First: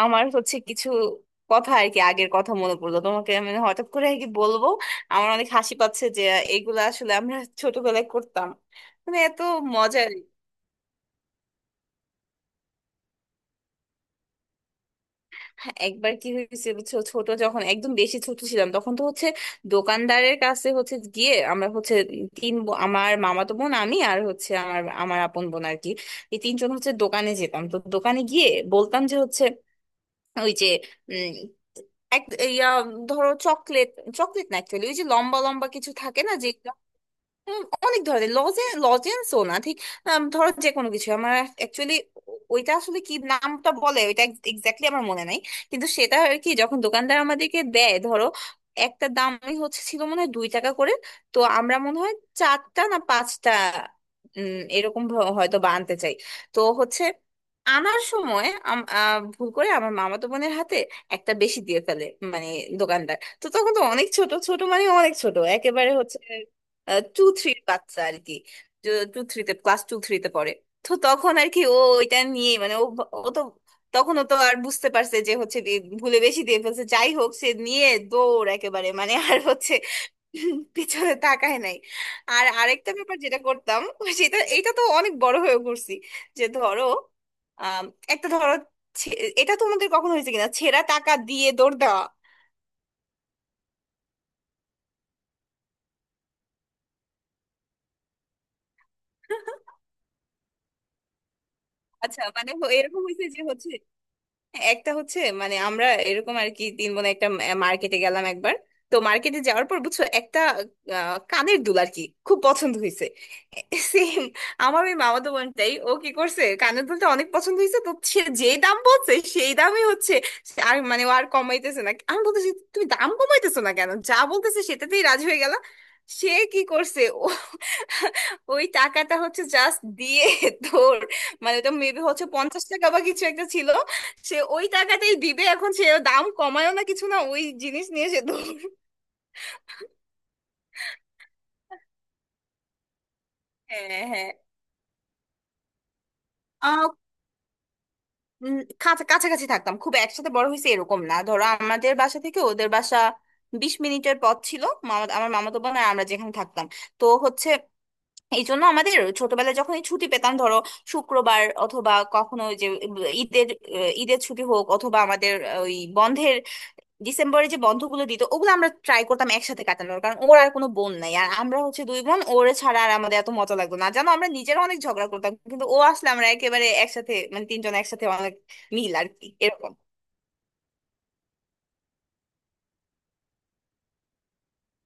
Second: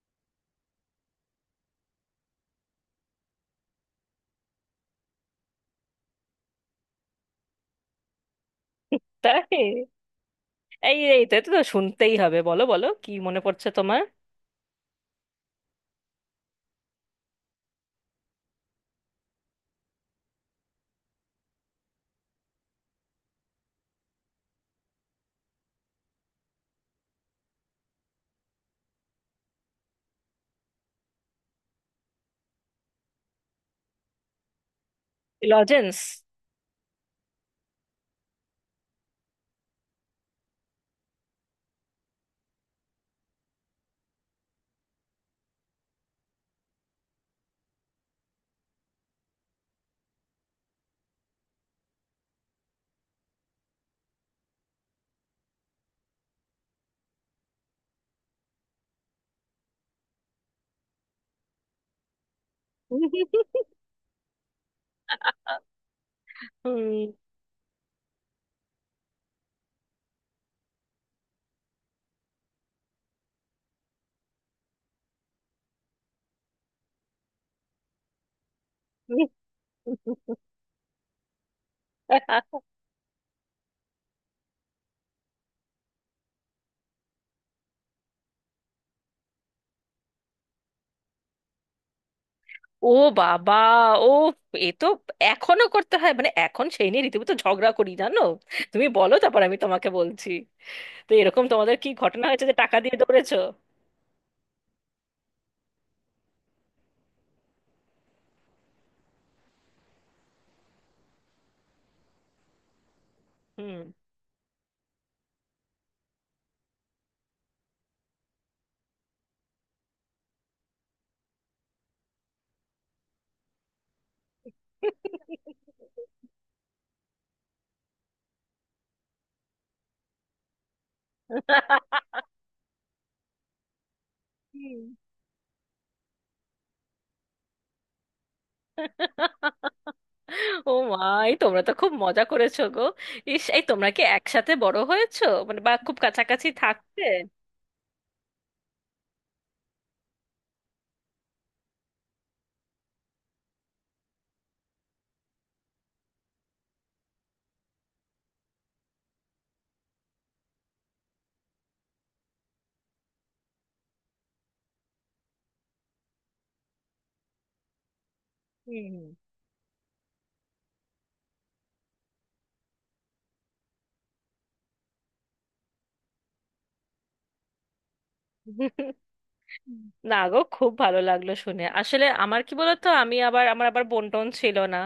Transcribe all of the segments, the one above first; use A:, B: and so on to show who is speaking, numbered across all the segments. A: আমার হচ্ছে কিছু কথা আর কি আগের কথা মনে পড়লো, তোমাকে আমি হঠাৎ করে আর কি বলবো আমার অনেক হাসি পাচ্ছে যে এগুলা আসলে আমরা ছোটবেলায় করতাম, মানে এত
B: তাই।
A: মজার।
B: এই এই তো এটা তো শুনতেই হবে। বলো বলো, কি মনে পড়ছে তোমার?
A: একবার কি হয়েছে বুঝছো, ছোট যখন একদম বেশি ছোট ছিলাম তখন তো হচ্ছে দোকানদারের কাছে হচ্ছে গিয়ে আমরা হচ্ছে আমার মামাতো বোন, আমি আর হচ্ছে আমার আমার আপন বোন আর কি এই তিনজন হচ্ছে দোকানে যেতাম। তো দোকানে গিয়ে বলতাম যে হচ্ছে ওই যে এক ইয়া ধরো চকলেট, চকলেট না অ্যাকচুয়ালি, ওই যে লম্বা লম্বা কিছু
B: লজেন্স।
A: থাকে না যে অনেক ধরনের লজেন্সও না ঠিক, ধরো যে কোনো কিছু আমার অ্যাকচুয়ালি ওইটা আসলে কি, নামটা বলে ওইটা এক্স্যাক্টলি আমার মনে নাই, কিন্তু সেটা আর কি যখন দোকানদার আমাদেরকে দেয় ধরো একটা দামই হচ্ছে ছিল মনে হয় 2 টাকা করে। তো আমরা মনে হয় চারটা না পাঁচটা এরকম হয়তো বা আনতে চাই। তো হচ্ছে আনার সময় ভুল করে আমার মামাতো বোনের হাতে একটা বেশি দিয়ে ফেলে, মানে দোকানদার। তো তখন তো অনেক ছোট ছোট, মানে অনেক ছোট একেবারে হচ্ছে টু থ্রির বাচ্চা আর কি টু থ্রিতে, ক্লাস টু থ্রিতে পড়ে। তো তখন আর কি ও এটা নিয়ে, মানে ও তো তখনও তো আর বুঝতে পারছে যে হচ্ছে যে ভুলে বেশি দিয়ে ফেলছে, যাই হোক সে নিয়ে দৌড় একেবারে, মানে আর হচ্ছে পিছনে তাকায় নাই। আর আরেকটা ব্যাপার যেটা করতাম, সেটা, এটা তো অনেক বড় হয়ে করছি, যে ধরো আম, একটা ধরো ছে- এটা তোমাদের কখনো হয়েছে কিনা, ছেঁড়া টাকা দিয়ে দৌড় দেওয়া।
B: ও বাবা! ও, এ তো এখনো করতে হয়, মানে এখন সেই নিয়ে রীতিমতো ঝগড়া করি, জানো। তুমি বলো, তারপর আমি তোমাকে বলছি। তো এরকম তোমাদের কি
A: আচ্ছা,
B: ঘটনা হয়েছে
A: মানে
B: যে টাকা দিয়ে
A: এরকম হয়েছে
B: দৌড়েছো?
A: যে হচ্ছে, হ্যাঁ, একটা হচ্ছে, মানে আমরা এরকম আর কি তিন বোন একটা মার্কেটে গেলাম একবার। তো মার্কেটে যাওয়ার পর বুঝছো একটা কানের দুল আর কি খুব পছন্দ হয়েছে, সেম। আমার ওই মামাতো বোনটাই, ও কি করছে, কানের দুলটা অনেক পছন্দ হয়েছে, তো সে যে দাম বলছে সেই দামই হচ্ছে সে, আর মানে ও আর কমাইতেছে না। আমি বলতেছি, তুমি দাম কমাইতেছো না কেন, যা বলতেছে সেটাতেই রাজি হয়ে গেল। সে কি করছে, ও ওই টাকাটা হচ্ছে জাস্ট দিয়ে, তোর, মানে ওটা মেবি হচ্ছে 50 টাকা বা কিছু একটা ছিল। সে ওই
B: হুম।
A: টাকাটাই দিবে, এখন সে দাম কমায়ও না কিছু না, ওই জিনিস নিয়ে সে দৌড়।
B: ও মা! এই তোমরা তো খুব মজা করেছো গো। ইস, এই তোমরা কি
A: হ্যাঁ, হ্যাঁ,
B: একসাথে বড় হয়েছো, মানে বা খুব কাছাকাছি
A: আহ,
B: থাকতে?
A: উম, কাছাকাছি থাকতাম, খুব একসাথে বড় হয়েছে এরকম না। ধরো আমাদের বাসা থেকে ওদের বাসা 20 মিনিটের পথ ছিল মামা, আমার মামাতো বোন আর আমরা যেখানে থাকতাম। তো হচ্ছে এই জন্য আমাদের ছোটবেলায় যখন এই ছুটি পেতাম ধরো শুক্রবার, অথবা কখনো ওই যে ঈদের ঈদের ছুটি হোক অথবা আমাদের ওই বন্ধের ডিসেম্বরে যে বন্ধগুলো দিত, ওগুলো আমরা
B: হুম।
A: ট্রাই করতাম একসাথে কাটানোর। কারণ ওর আর কোনো বোন নাই আর আমরা হচ্ছে দুই বোন, ওর ছাড়া আর আমাদের এত মজা লাগতো না জানো, আমরা নিজেরা অনেক ঝগড়া করতাম কিন্তু ও আসলে আমরা একেবারে একসাথে, মানে তিনজন একসাথে অনেক মিল আর কি এরকম
B: না গো, খুব ভালো লাগলো শুনে। আসলে আমার কি বলতো, আমি আবার আমার আবার বোন টোন ছিল না।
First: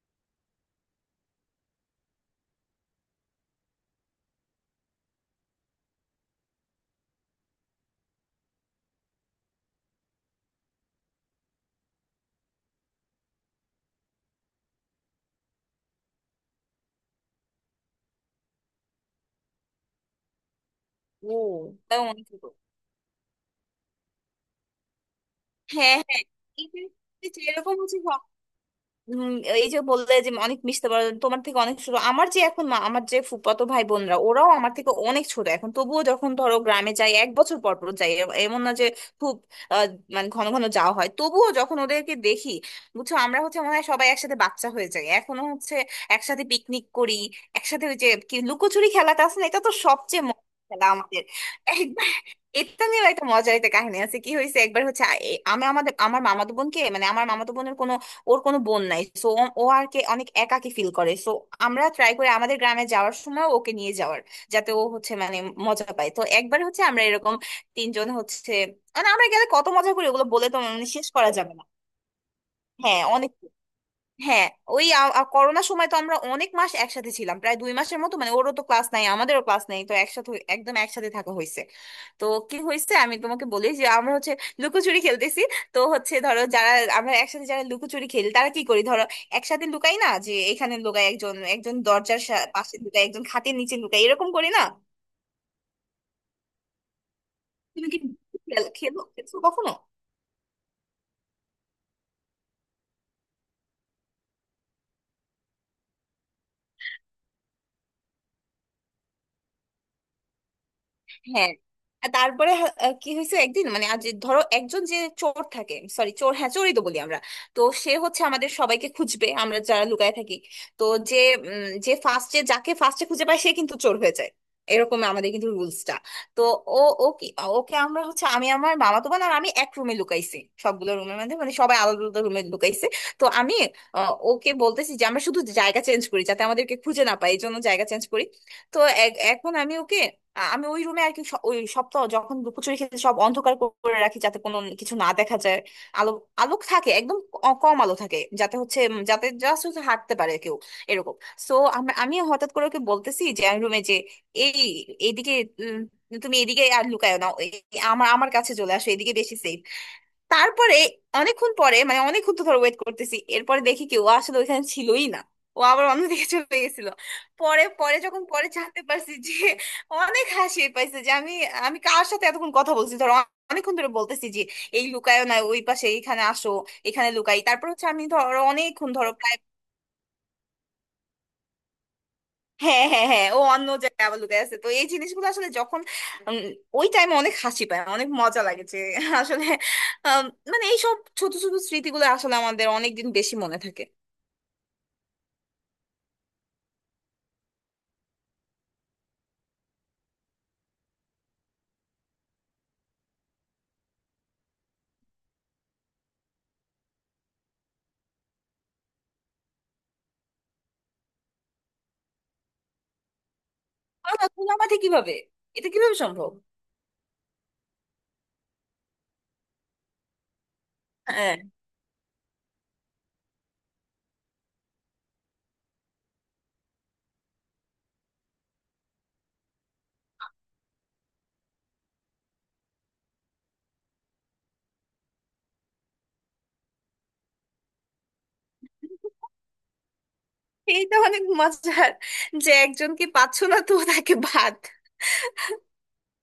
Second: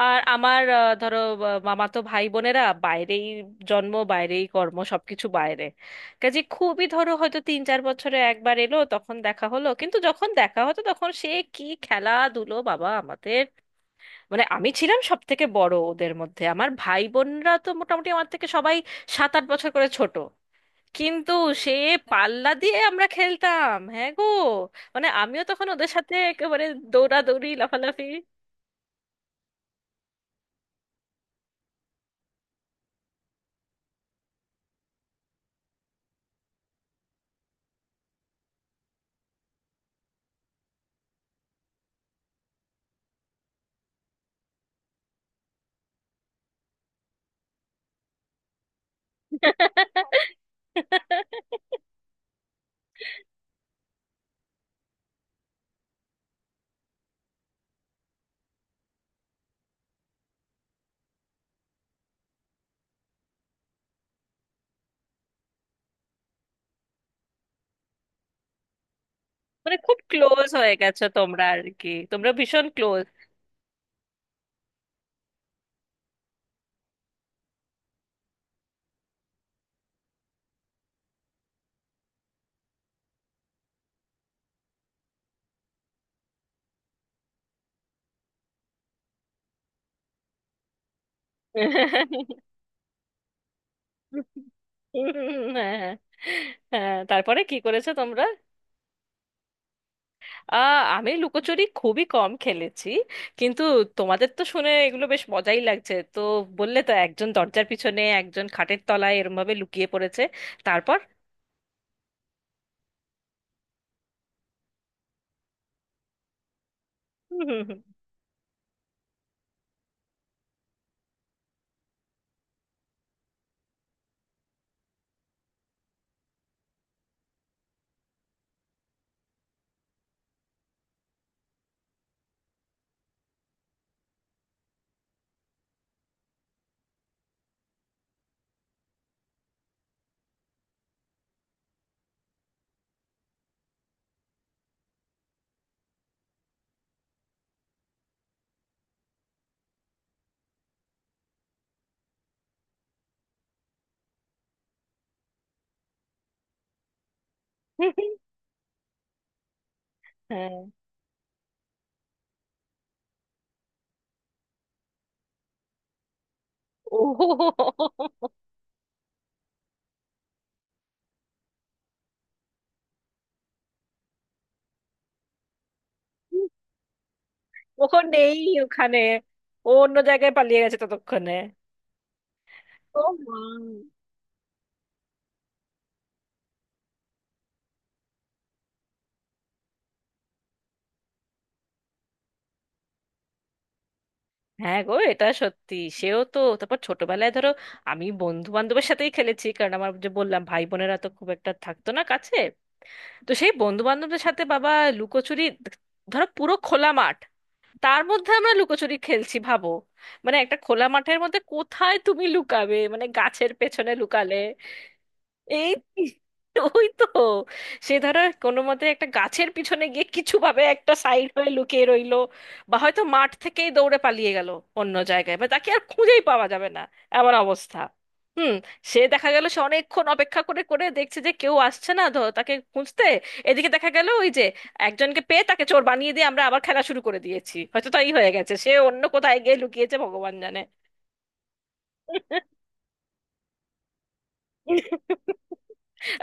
B: আর আমার ধরো মামাতো ভাই বোনেরা বাইরেই জন্ম, বাইরেই কর্ম, সবকিছু বাইরে। কাজে খুবই, ধরো হয়তো 3-4 বছরে একবার এলো তখন দেখা হলো, কিন্তু যখন দেখা হতো তখন সে কি খেলাধুলো বাবা আমাদের! মানে আমি ছিলাম সব থেকে বড় ওদের মধ্যে, আমার ভাই বোনরা তো মোটামুটি আমার থেকে সবাই 7-8 বছর করে ছোট। কিন্তু
A: ও,
B: সে
A: তাও মনে করো।
B: পাল্লা দিয়ে আমরা খেলতাম, হ্যাঁ গো। মানে আমিও তখন ওদের
A: হ্যাঁ,
B: সাথে
A: হ্যাঁ,
B: একেবারে
A: এই
B: দৌড়াদৌড়ি
A: এরকম হচ্ছে,
B: লাফালাফি।
A: উম, এই যে বললে যে অনেক মিশতে পারো তোমার থেকে অনেক ছোট, আমার যে এখন আমার যে ফুফাতো ভাই বোনরা ওরাও আমার থেকে অনেক ছোট এখন, তবুও যখন ধরো গ্রামে যাই, এক বছর পর পর যাই, এমন না যে খুব আহ, মানে ঘন ঘন যাওয়া হয়, তবুও যখন ওদেরকে দেখি বুঝছো আমরা হচ্ছে, মনে হয় সবাই একসাথে বাচ্চা হয়ে যাই এখনো হচ্ছে একসাথে পিকনিক করি, একসাথে ওই যে কি লুকোচুরি খেলাটা আছে না, এটা তো সবচেয়ে মজার খেলা আমাদের। একবার এটা নিয়েও একটা মজার একটা কাহিনী আছে, কি হয়েছে একবার হচ্ছে আমি আমাদের আমার মামাতো বোনকে, মানে আমার মামাতো বোনের কোনো, ওর কোনো বোন নাই সো ও আর কে অনেক একাকী ফিল করে সো আমরা ট্রাই করি আমাদের গ্রামে যাওয়ার সময় ওকে নিয়ে যাওয়ার, যাতে ও হচ্ছে মানে মজা পায়। তো একবার হচ্ছে আমরা এরকম তিনজন হচ্ছে, মানে আমরা গেলে কত
B: মানে
A: মজা
B: খুব
A: করি, ওগুলো বলে
B: ক্লোজ
A: তো
B: হয়ে
A: মানে
B: গেছো
A: শেষ করা
B: তোমরা
A: যাবে
B: আর
A: না।
B: কি, তোমরা ভীষণ
A: হ্যাঁ,
B: ক্লোজ।
A: অনেক, হ্যাঁ, ওই করোনার সময় তো আমরা অনেক মাস একসাথে ছিলাম, প্রায় 2 মাসের মতো, মানে ওরও তো ক্লাস নাই আমাদেরও ক্লাস নাই, তো একসাথে একদম একসাথে থাকা হয়েছে। তো কি হয়েছে আমি তোমাকে বলি, যে আমরা হচ্ছে লুকোচুরি খেলতেছি। তো হচ্ছে ধরো যারা আমরা একসাথে যারা লুকোচুরি খেলি, তারা কি করি, ধরো একসাথে লুকাই না, যে এখানে লুকাই একজন, একজন দরজার পাশে লুকাই, একজন খাটের নিচে লুকাই, এরকম করি না।
B: হ্যাঁ হ্যাঁ। হ্যাঁ, তারপরে কি
A: তুমি
B: করেছো
A: কি
B: তোমরা?
A: খেলো, খেলছো কখনো?
B: আহ, আমি লুকোচুরি খুবই কম খেলেছি। কিন্তু তোমাদের তো শুনে এগুলো বেশ মজাই লাগছে তো। বললে তো একজন দরজার পিছনে একজন খাটের তলায় এরম ভাবে লুকিয়ে পড়েছে, তারপর?
A: হ্যাঁ। আর তারপরে হা- আহ কি হয়েছে একদিন, মানে আজ ধরো একজন যে চোর থাকে, সরি চোর, হ্যাঁ চোরই তো বলি আমরা,
B: হুম, হুম,
A: তো
B: হুম,
A: সে হচ্ছে আমাদের সবাইকে খুঁজবে, আমরা যারা লুকায় থাকি, তো যে যে ফার্স্টে, যাকে ফার্স্টে খুঁজে পায় সে কিন্তু চোর হয়ে যায়, এরকম আমাদের কিন্তু রুলসটা। তো ও ও কি, ওকে আমরা হচ্ছে, আমি আমার মামাতো বোন আর আমি এক রুমে লুকাইছি, সবগুলো রুমের মধ্যে মানে সবাই আলাদা আলাদা রুমে লুকাইছি। তো আমি ওকে বলতেছি যে আমরা শুধু জায়গা চেঞ্জ করি যাতে আমাদেরকে খুঁজে না পায়, এই জন্য জায়গা চেঞ্জ করি। তো এখন আমি ওকে আমি ওই রুমে আর কি ওই সপ্তাহ যখন লুকোচুরি খেতে সব অন্ধকার করে রাখি যাতে কোনো কিছু না দেখা যায়, আলো, আলোক থাকে একদম কম আলো থাকে যাতে হচ্ছে যাতে জাস্ট হচ্ছে হাঁটতে পারে কেউ এরকম। সো আমি আমি হঠাৎ করে ওকে বলতেছি যে আমি রুমে যে এই এইদিকে উম, তুমি এদিকে আর লুকায়ো না, আমার
B: হুম।
A: আমার কাছে চলে আসো এদিকে বেশি সেফ।
B: হ্যাঁ।
A: তারপরে অনেকক্ষণ পরে, মানে অনেকক্ষণ তো ধর ওয়েট করতেছি, এরপরে দেখি কি ও আসলে ওইখানে ছিলই না, ও আবার অন্যদিকে চলে গেছিল। পরে
B: ও,
A: পরে যখন পরে জানতে পারছি যে অনেক হাসি পাইছে যে আমি আমি কার সাথে এতক্ষণ কথা বলছি ধর, অনেকক্ষণ ধরে বলতেছি যে এই লুকায়ও না ওই পাশে, এইখানে আসো, এখানে লুকাই। তারপর হচ্ছে আমি
B: ওখন
A: ধর
B: নেই
A: অনেকক্ষণ
B: ওখানে।
A: ধরো প্রায়,
B: ও অন্য জায়গায় পালিয়ে গেছে ততক্ষণে।
A: হ্যাঁ
B: ও
A: হ্যাঁ হ্যাঁ,
B: মা।
A: ও অন্য জায়গায় আবার লুকিয়ে আছে। তো এই জিনিসগুলো আসলে যখন উম, ওই টাইমে অনেক হাসি পায়, অনেক মজা লাগে যে আসলে, আম, মানে এইসব ছোট ছোট স্মৃতিগুলো আসলে আমাদের অনেকদিন বেশি মনে থাকে।
B: হ্যাঁ গো, এটা সত্যি। সেও তো তারপর ছোটবেলায়, ধরো আমি বন্ধু বান্ধবের সাথেই খেলেছি, কারণ আমার, যে বললাম, ভাই বোনেরা তো খুব একটা থাকতো না কাছে। তো সেই বন্ধু বান্ধবদের সাথে বাবা লুকোচুরি! ধরো পুরো খোলা মাঠ, তার মধ্যে আমরা লুকোচুরি খেলছি ভাবো। মানে একটা খোলা মাঠের মধ্যে কোথায় তুমি লুকাবে, মানে গাছের পেছনে
A: আর
B: লুকালে?
A: তুমি আমাকে কিভাবে, এটা কিভাবে
B: এই,
A: সম্ভব?
B: ওই তো, সে ধরো কোনো মতে একটা গাছের পিছনে গিয়ে কিছু ভাবে একটা সাইড
A: হ্যাঁ,
B: হয়ে লুকিয়ে রইলো। বা হয়তো মাঠ থেকেই দৌড়ে পালিয়ে গেল অন্য জায়গায়, বা তাকে আর খুঁজেই পাওয়া যাবে না, এমন অবস্থা। হুম। সে দেখা গেল, সে অনেকক্ষণ অপেক্ষা করে করে দেখছে যে কেউ আসছে না তাকে খুঁজতে। এদিকে দেখা গেল ওই যে একজনকে পেয়ে তাকে চোর বানিয়ে দিয়ে আমরা আবার খেলা শুরু করে দিয়েছি, হয়তো তাই হয়ে গেছে, সে অন্য কোথায় গিয়ে লুকিয়েছে ভগবান জানে।
A: এইটা অনেক মজার যে একজনকে পাচ্ছ না তো তাকে বাদ।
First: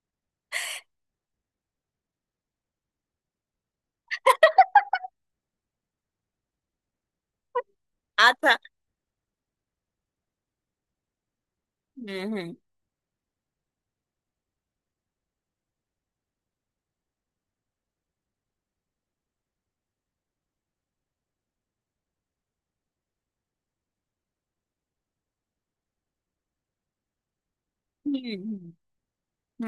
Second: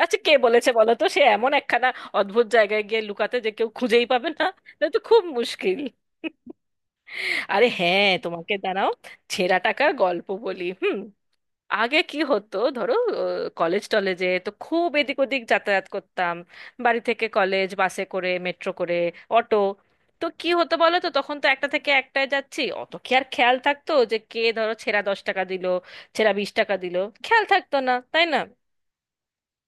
B: আচ্ছা কে বলেছে বলো তো সে এমন একখানা অদ্ভুত জায়গায় গিয়ে লুকাতে, যে কেউ খুঁজেই পাবে না? না তো, খুব মুশকিল। আরে হ্যাঁ
A: আচ্ছা।
B: তোমাকে, দাঁড়াও ছেঁড়া টাকার গল্প বলি, হুম। আগে
A: হুম,
B: কি
A: হুম,
B: হতো ধরো, কলেজ টলেজে তো খুব এদিক ওদিক যাতায়াত করতাম। বাড়ি থেকে কলেজ বাসে করে, মেট্রো করে, অটো। তো কি হতো বলো তো, তখন তো একটা থেকে একটায় যাচ্ছি, অত কি আর খেয়াল থাকতো যে কে ধরো ছেঁড়া 10 টাকা দিল, ছেঁড়া 20 টাকা দিল? খেয়াল থাকতো না,
A: হুম,
B: তাই না?
A: হুম,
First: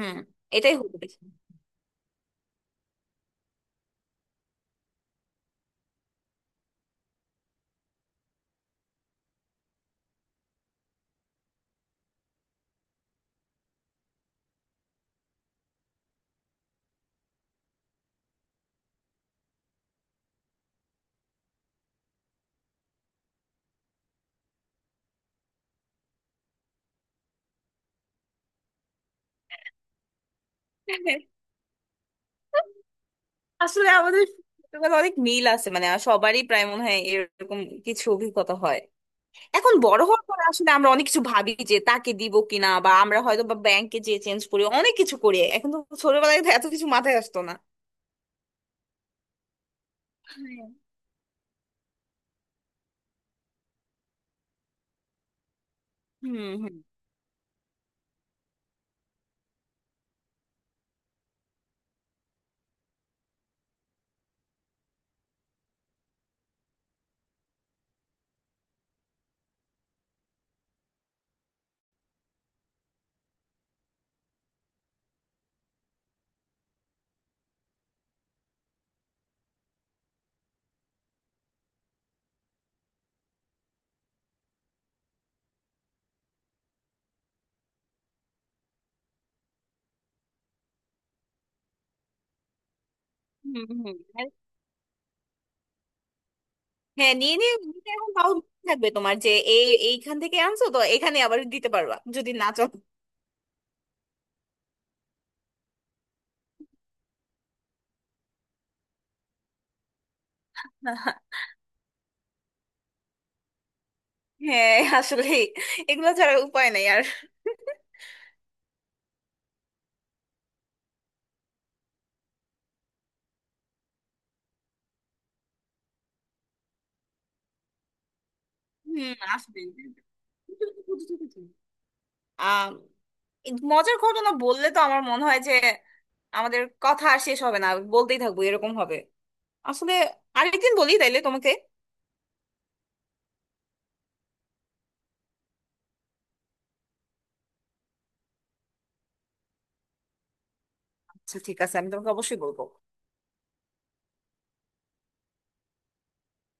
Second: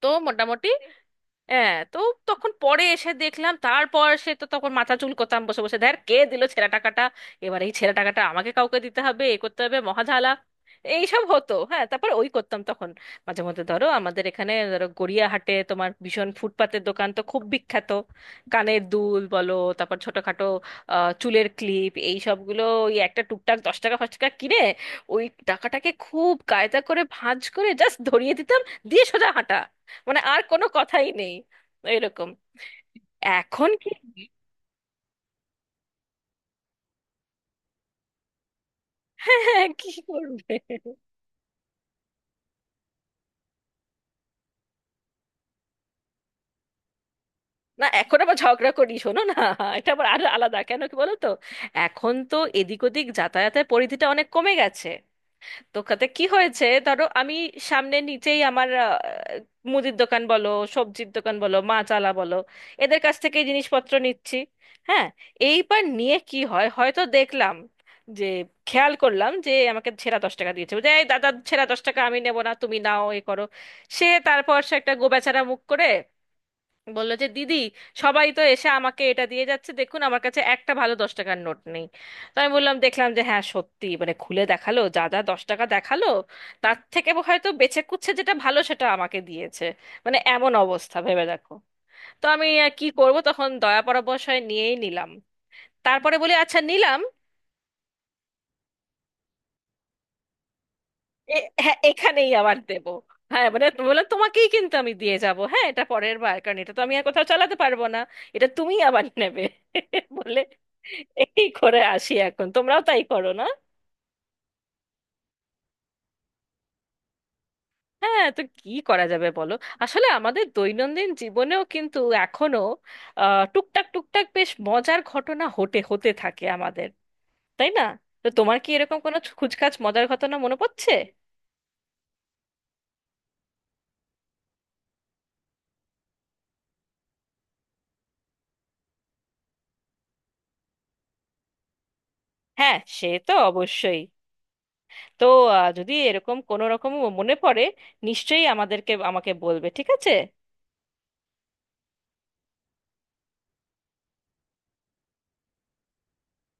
B: তো মোটামুটি
A: এটাই হতে পারে।
B: হ্যাঁ, তো তখন পরে এসে দেখলাম, তারপর সে তো তখন মাথা চুলকোতাম বসে বসে, ধ্যার, কে দিল ছেঁড়া টাকাটা। এবার এই ছেঁড়া টাকাটা আমাকে কাউকে দিতে হবে, এ করতে হবে, মহাঝালা। এইসব হতো, হ্যাঁ। তারপর ওই করতাম তখন, মাঝে মধ্যে ধরো, আমাদের এখানে ধরো গড়িয়াহাটে তোমার ভীষণ ফুটপাতের দোকান তো খুব বিখ্যাত, কানের দুল বলো, তারপর ছোটখাটো চুলের ক্লিপ, এই সবগুলো ওই একটা টুকটাক 10 টাকা 5 টাকা কিনে ওই টাকাটাকে খুব কায়দা করে ভাঁজ করে জাস্ট ধরিয়ে দিতাম। দিয়ে সোজা হাঁটা, মানে আর কোনো কথাই নেই। এরকম। এখন
A: আসলে
B: কি?
A: আমাদের ছোটবেলায় অনেক মিল আছে, মানে সবারই প্রায় মনে হয় এরকম কিছু অভিজ্ঞতা হয়।
B: হ্যাঁ হ্যাঁ,
A: এখন
B: কি
A: বড় হওয়ার পর
B: করবে।
A: আসলে আমরা অনেক কিছু ভাবি, যে তাকে দিব কিনা, বা আমরা হয়তো বা ব্যাংকে যেয়ে চেঞ্জ করি, অনেক কিছু করি এখন তো। ছোটবেলায় তো এত কিছু মাথায় আসতো না।
B: না, এখন আবার ঝগড়া করি শোনো না। এটা আবার আরো আলাদা,
A: হ্যাঁ।
B: কেন কি বলো তো। এখন তো এদিক ওদিক যাতায়াতের পরিধিটা অনেক কমে গেছে। দোকানে কি
A: হুম,
B: হয়েছে,
A: হুম,
B: ধরো আমি সামনে নিচেই আমার মুদির দোকান বলো, সবজির দোকান বলো, মাছ আলা বলো, এদের কাছ থেকে এই জিনিসপত্র নিচ্ছি। হ্যাঁ। এইবার নিয়ে কি হয়, হয়তো দেখলাম যে, খেয়াল করলাম যে আমাকে ছেঁড়া 10 টাকা দিয়েছে। বলছে এই দাদা, ছেঁড়া 10 টাকা আমি নেবো না, তুমি নাও, এ করো। সে তারপর সে একটা গোবেচারা মুখ করে বললো যে দিদি, সবাই তো এসে আমাকে এটা দিয়ে যাচ্ছে, দেখুন আমার কাছে একটা ভালো 10 টাকার নোট নেই। তো আমি বললাম, দেখলাম যে হ্যাঁ সত্যি, মানে খুলে দেখালো যা যা 10 টাকা দেখালো, তার থেকে হয়তো বেছে কুচ্ছে যেটা ভালো সেটা আমাকে দিয়েছে। মানে এমন অবস্থা ভেবে দেখো। তো আমি আর কি করব তখন,
A: হুম,
B: দয়া
A: হুম, আর,
B: পরবশয় নিয়েই নিলাম। তারপরে বলি আচ্ছা নিলাম।
A: হ্যাঁ, নিয়ে নিয়ে নিতে, এখন তাও মনে থাকবে তোমার যে এই এইখান থেকে আনছো, তো এখানে আবার
B: এ-
A: দিতে
B: হ্যাঁ,
A: পারবা
B: এখানেই
A: যদি না
B: আবার
A: চলো।
B: দেবো। হ্যাঁ মানে বলে, তোমাকেই কিন্তু আমি দিয়ে যাব হ্যাঁ এটা পরের বার, কারণ এটা তো আমি আর কোথাও চালাতে পারবো না, এটা তুমি আবার নেবে। বলে এই করে আসি, এখন তোমরাও তাই করো না।
A: হ্যাঁ, আসলে এগুলো ছাড়া উপায় নাই আর।
B: হ্যাঁ তো কি করা যাবে বলো। আসলে আমাদের দৈনন্দিন জীবনেও কিন্তু এখনো টুকটাক টুকটাক বেশ মজার ঘটনা হতে হতে থাকে আমাদের, তাই না? তো তোমার কি এরকম
A: হুম,
B: কোনো
A: আসবে,
B: খুচখাচ মজার ঘটনা মনে পড়ছে?
A: আহ মজার ঘটনা বললে তো আমার মনে হয় যে আমাদের কথা আর শেষ হবে না, বলতেই থাকবো এরকম হবে। আসলে আরেকদিন বলি তাইলে তোমাকে।
B: হ্যাঁ সে তো অবশ্যই। তো যদি এরকম কোনো রকম মনে পড়ে, নিশ্চয়ই আমাকে বলবে, ঠিক আছে।
A: আচ্ছা, ঠিক আছে, আমি তোমাকে অবশ্যই বলবো।